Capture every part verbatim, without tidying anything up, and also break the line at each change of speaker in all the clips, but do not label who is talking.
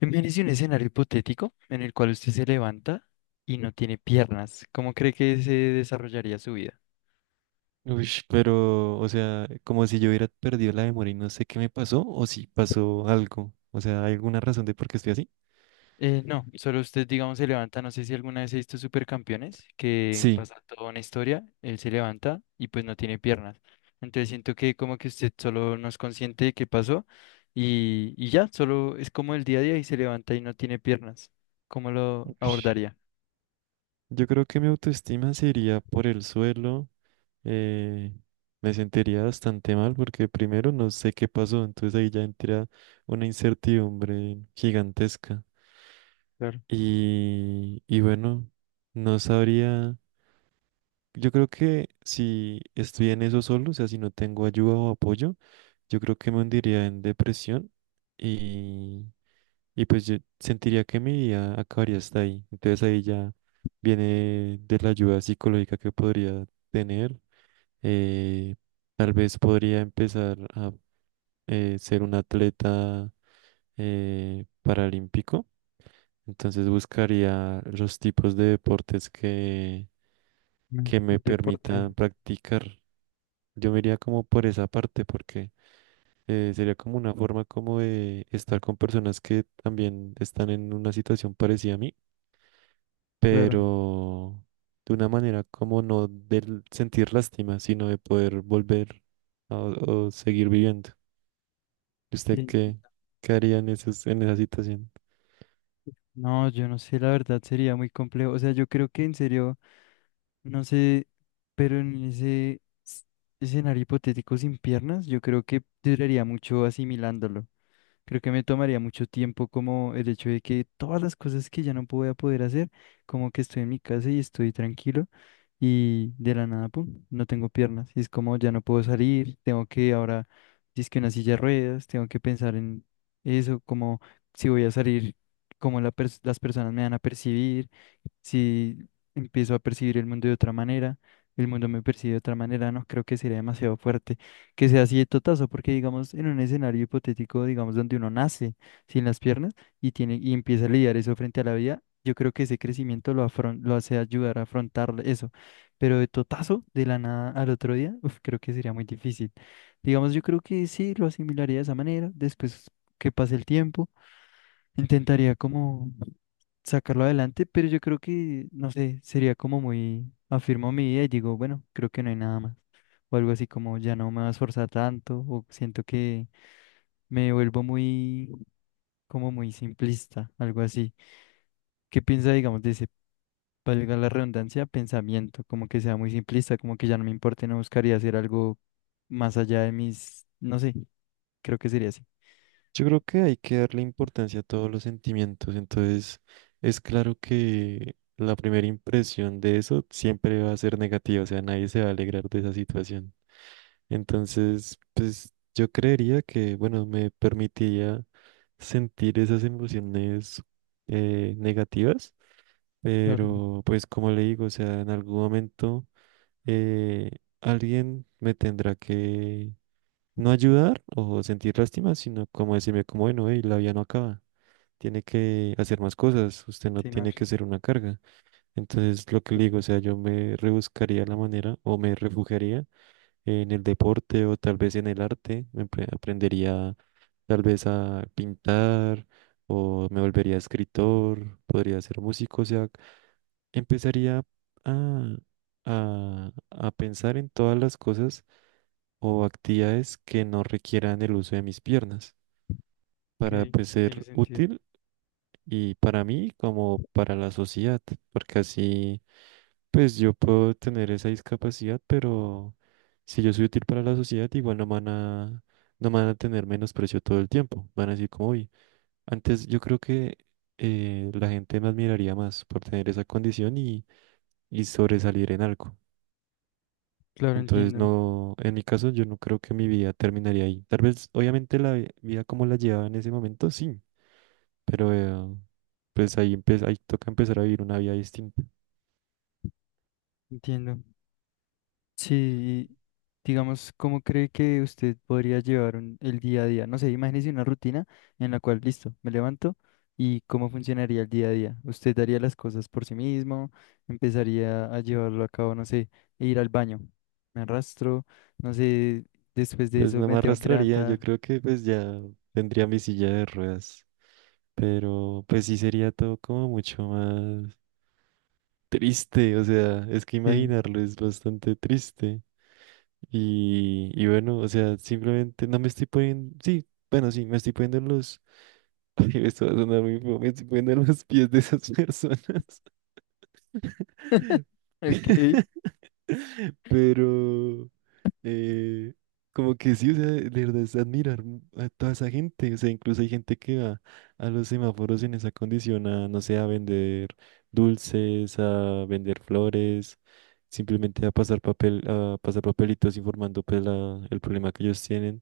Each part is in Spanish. Imagínese un escenario hipotético en el cual usted se levanta y no tiene piernas. ¿Cómo cree que se desarrollaría su vida?
Uy, pero, o sea, como si yo hubiera perdido la memoria y no sé qué me pasó, o si pasó algo. O sea, ¿hay alguna razón de por qué estoy así?
Eh, no, solo usted, digamos, se levanta. No sé si alguna vez he visto Supercampeones, que
Sí.
pasa toda una historia, él se levanta y pues no tiene piernas. Entonces siento que como que usted solo no es consciente de qué pasó y, y ya, solo es como el día a día y se levanta y no tiene piernas. ¿Cómo lo
Ush.
abordaría?
Yo creo que mi autoestima se iría por el suelo. eh, Me sentiría bastante mal porque primero no sé qué pasó, entonces ahí ya entra una incertidumbre gigantesca.
Claro,
Y, y bueno, no sabría. Yo creo que si estoy en eso solo, o sea, si no tengo ayuda o apoyo, yo creo que me hundiría en depresión y, y pues yo sentiría que mi vida acabaría hasta ahí. Entonces ahí ya viene de la ayuda psicológica que podría tener. eh, Tal vez podría empezar a eh, ser un atleta eh, paralímpico. Entonces buscaría los tipos de deportes que,
un
que me
deporte,
permitan practicar. Yo me iría como por esa parte porque eh, sería como una forma como de estar con personas que también están en una situación parecida a mí,
claro.
pero de una manera como no del sentir lástima, sino de poder volver a- o seguir viviendo. ¿Y
Sí,
¿Usted qué,
entiendo.
qué haría en esas, en esa situación?
No, yo no sé, la verdad sería muy complejo. O sea, yo creo que en serio, no sé, pero en ese s- escenario hipotético sin piernas, yo creo que duraría mucho asimilándolo. Creo que me tomaría mucho tiempo como el hecho de que todas las cosas que ya no voy a poder hacer, como que estoy en mi casa y estoy tranquilo y de la nada, pum, no tengo piernas. Y es como ya no puedo salir, tengo que ahora, que una silla de ruedas, tengo que pensar en eso, como si voy a salir, como las personas me van a percibir, si empiezo a percibir el mundo de otra manera, el mundo me percibe de otra manera, no creo que sería demasiado fuerte que sea así de totazo, porque digamos en un escenario hipotético, digamos donde uno nace sin las piernas y tiene y empieza a lidiar eso frente a la vida, yo creo que ese crecimiento lo afron- lo hace ayudar a afrontar eso, pero de totazo, de la nada al otro día, uf, creo que sería muy difícil. Digamos, yo creo que sí lo asimilaría de esa manera, después que pase el tiempo. Intentaría como sacarlo adelante, pero yo creo que, no sé, sería como muy, afirmo mi idea y digo, bueno, creo que no hay nada más. O algo así como ya no me va a esforzar tanto, o siento que me vuelvo muy, como muy simplista, algo así. ¿Qué piensa, digamos, de ese, valga la redundancia, pensamiento? Como que sea muy simplista, como que ya no me importe, no buscaría hacer algo más allá de mis, no sé, creo que sería así.
Yo creo que hay que darle importancia a todos los sentimientos, entonces es claro que la primera impresión de eso siempre va a ser negativa, o sea, nadie se va a alegrar de esa situación. Entonces, pues yo creería que, bueno, me permitiría sentir esas emociones eh, negativas,
Claro,
pero pues como le digo, o sea, en algún momento eh, alguien me tendrá que no ayudar o sentir lástima, sino como decirme como, bueno, hey, la vida no acaba, tiene que hacer más cosas, usted no
continuar,
tiene que ser una carga. Entonces, lo que le digo, o sea, yo me rebuscaría la manera o me refugiaría en el deporte o tal vez en el arte. Me empre- aprendería tal vez a pintar o me volvería escritor, podría ser músico, o sea, empezaría a, a, a pensar en todas las cosas o actividades que no requieran el uso de mis piernas para
que
pues,
tiene
ser
sentido.
útil y para mí como para la sociedad, porque así... Pues yo puedo tener esa discapacidad, pero si yo soy útil para la sociedad, igual no me van a, no me van a tener menosprecio todo el tiempo. Van a decir como, hoy. Antes yo creo que eh, la gente me admiraría más por tener esa condición y, y sobresalir en algo.
Claro,
Entonces,
entiendo,
no, en mi caso, yo no creo que mi vida terminaría ahí. Tal vez, obviamente, la vi- vida como la llevaba en ese momento, sí, pero eh, pues ahí, empe- ahí toca empezar a vivir una vida distinta.
entiendo. Sí, y digamos, ¿cómo cree que usted podría llevar un- el día a día? No sé, imagínese una rutina en la cual, listo, me levanto y cómo funcionaría el día a día. ¿Usted daría las cosas por sí mismo? ¿Empezaría a llevarlo a cabo, no sé, e ir al baño? ¿Me arrastro? No sé, después de
Pues
eso
no
me
me
tengo que
arrastraría,
levantar.
yo creo que pues ya tendría mi silla de ruedas, pero pues sí sería todo como mucho más triste, o sea, es que
Sí,
imaginarlo es bastante triste. Y, y bueno, o sea, simplemente no me estoy poniendo, sí, bueno, sí, me estoy poniendo en los, ay, esto va a sonar muy feo, me estoy poniendo en los pies de esas personas.
ok.
Pero, eh, como que sí, o sea, de verdad es admirar mu- a toda esa gente. O sea, incluso hay gente que va a los semáforos en esa condición a, no sé, a vender dulces, a vender flores, simplemente a pasar papel, a pasar papelitos informando pues la- el problema que ellos tienen.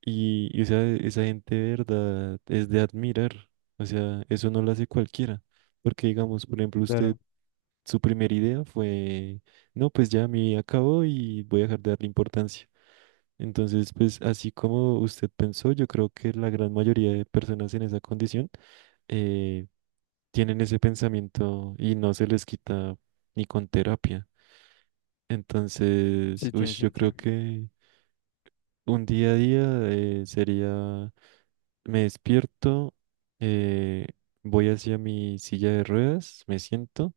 Y, y, o sea, esa gente de verdad es de admirar. O sea, eso no lo hace cualquiera. Porque digamos, por ejemplo, usted
Claro,
su primera idea fue, no, pues ya mi vida acabó y voy a dejar de darle importancia. Entonces, pues así como usted pensó, yo creo que la gran mayoría de personas en esa condición eh, tienen ese pensamiento y no se les quita ni con terapia. Entonces,
sí tiene
ush, yo
sentido.
creo que un día a día eh, sería, me despierto, eh, voy hacia mi silla de ruedas, me siento.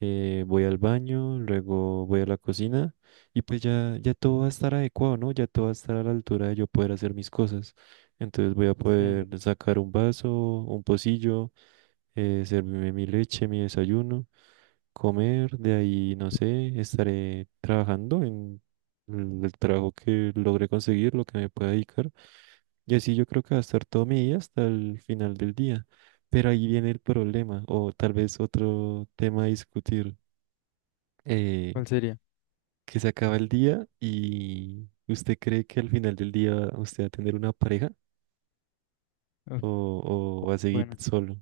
eh, Voy al baño, luego voy a la cocina y pues ya, ya todo va a estar adecuado, ¿no? Ya todo va a estar a la altura de yo poder hacer mis cosas. Entonces voy a
Sí,
poder sacar un vaso, un pocillo, eh, servirme mi leche, mi desayuno, comer, de ahí, no sé, estaré trabajando en el el trabajo que logre conseguir, lo que me pueda dedicar. Y así yo creo que va a estar todo mi día hasta el final del día. Pero ahí viene el problema, o tal vez otro tema a discutir, eh,
¿cuál sería?
que se acaba el día y usted cree que al final del día usted va a tener una pareja
Uf,
o, o va a seguir
bueno.
solo.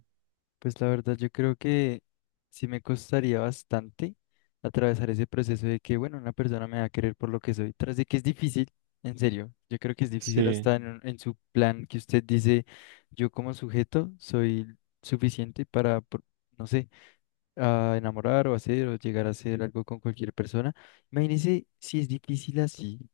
Pues la verdad, yo creo que sí me costaría bastante atravesar ese proceso de que, bueno, una persona me va a querer por lo que soy, tras de que es difícil, en serio, yo creo que es difícil
Sí,
hasta en, un- en su plan que usted dice, yo como sujeto soy suficiente para, por- no sé, a enamorar o hacer o llegar a hacer algo con cualquier persona. Imagínese si es difícil así,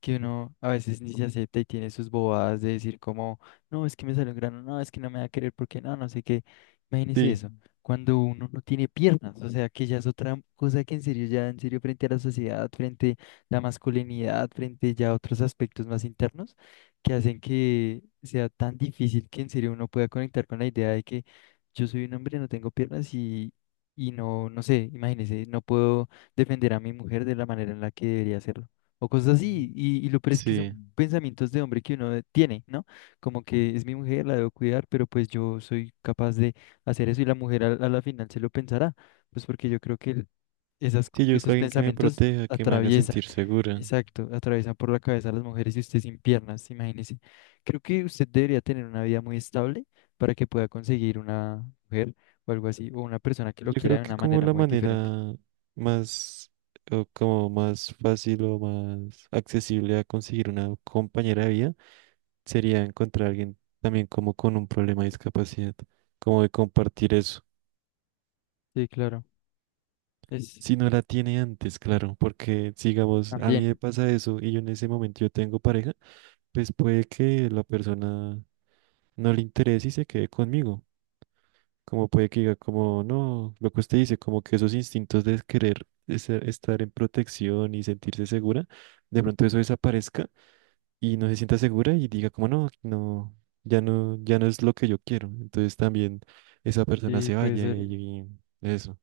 que uno a veces ni se acepta y tiene sus bobadas de decir como, no, es que me salió un grano, no, es que no me va a querer porque no, no sé qué. Imagínese
sí.
eso, cuando uno no tiene piernas, o sea, que ya es otra cosa que en serio, ya en serio frente a la sociedad, frente a la masculinidad, frente ya a otros aspectos más internos, que hacen que sea tan difícil que en serio uno pueda conectar con la idea de que yo soy un hombre, no tengo piernas y... Y no, no sé, imagínese, no puedo defender a mi mujer de la manera en la que debería hacerlo o cosas
Ujú.
así. Y, y lo peor es que
Sí.
son pensamientos de hombre que uno tiene, ¿no? Como que es mi mujer, la debo cuidar, pero pues yo soy capaz de hacer eso y la mujer a, a la final se lo pensará, pues porque yo creo que el- esas, co-
Sí, yo busco a
esos
alguien que me
pensamientos
proteja, que me haga
atraviesan,
sentir segura.
exacto, atraviesan por la cabeza a las mujeres y usted sin piernas, imagínese. Creo que usted debería tener una vida muy estable para que pueda conseguir una mujer o algo así, o una persona que lo
Yo
quiera
creo
de
que
una
como
manera
la
muy diferente.
manera más, o como más fácil o más accesible a conseguir una compañera de vida sería encontrar a alguien también como con un problema de discapacidad, como de compartir eso.
Sí, claro. Es
Si no la tiene antes, claro, porque digamos, a mí me
también,
pasa eso y yo en ese momento yo tengo pareja, pues puede que la persona no le interese y se quede conmigo. Como puede que diga, como no, lo que usted dice, como que esos instintos de querer de ser- estar en protección y sentirse segura, de pronto eso desaparezca y no se sienta segura y diga como no, aquí no, ya no, ya no es lo que yo quiero. Entonces también esa persona
sí,
se
puede
vaya y
ser.
ahí eso.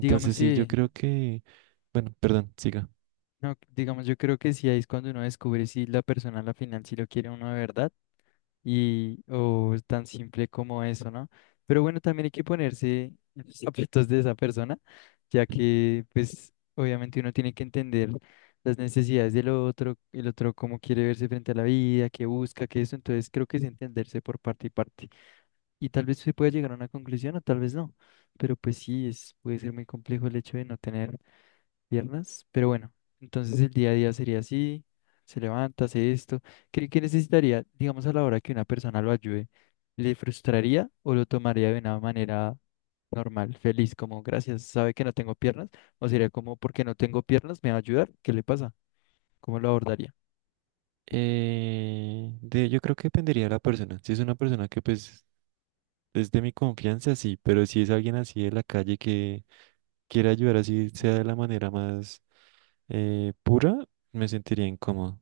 Digamos,
sí, yo
sí,
creo que, bueno, perdón, siga.
no, digamos, yo creo que sí ahí es cuando uno descubre si la persona a la final sí lo quiere uno de verdad y o es tan simple como eso, ¿no? Pero bueno, también hay que ponerse en los zapatos de esa persona, ya que pues obviamente uno tiene que entender las necesidades del otro, el otro cómo quiere verse frente a la vida, qué busca, qué eso, entonces creo que es entenderse por parte y parte. Y tal vez se pueda llegar a una conclusión o tal vez no, pero pues sí, es, puede ser muy complejo el hecho de no tener piernas, pero bueno, entonces el día a día sería así, se levanta, hace esto. ¿Qué, qué necesitaría, digamos, a la hora que una persona lo ayude? ¿Le frustraría o lo tomaría de una manera normal, feliz, como gracias, sabe que no tengo piernas? ¿O sería como porque no tengo piernas, me va a ayudar? ¿Qué le pasa? ¿Cómo lo abordaría?
Eh, de, yo creo que dependería de la persona. Si es una persona que pues es de mi confianza, sí, pero si es alguien así de la calle que quiere ayudar así sea de la manera más eh, pura, me sentiría incómodo.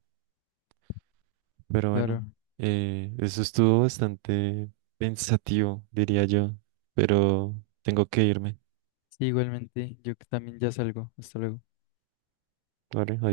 Pero bueno,
Claro,
eh, eso estuvo bastante pensativo, diría yo, pero tengo que irme,
sí, igualmente, yo que también ya salgo, hasta luego.
¿vale? Adiós.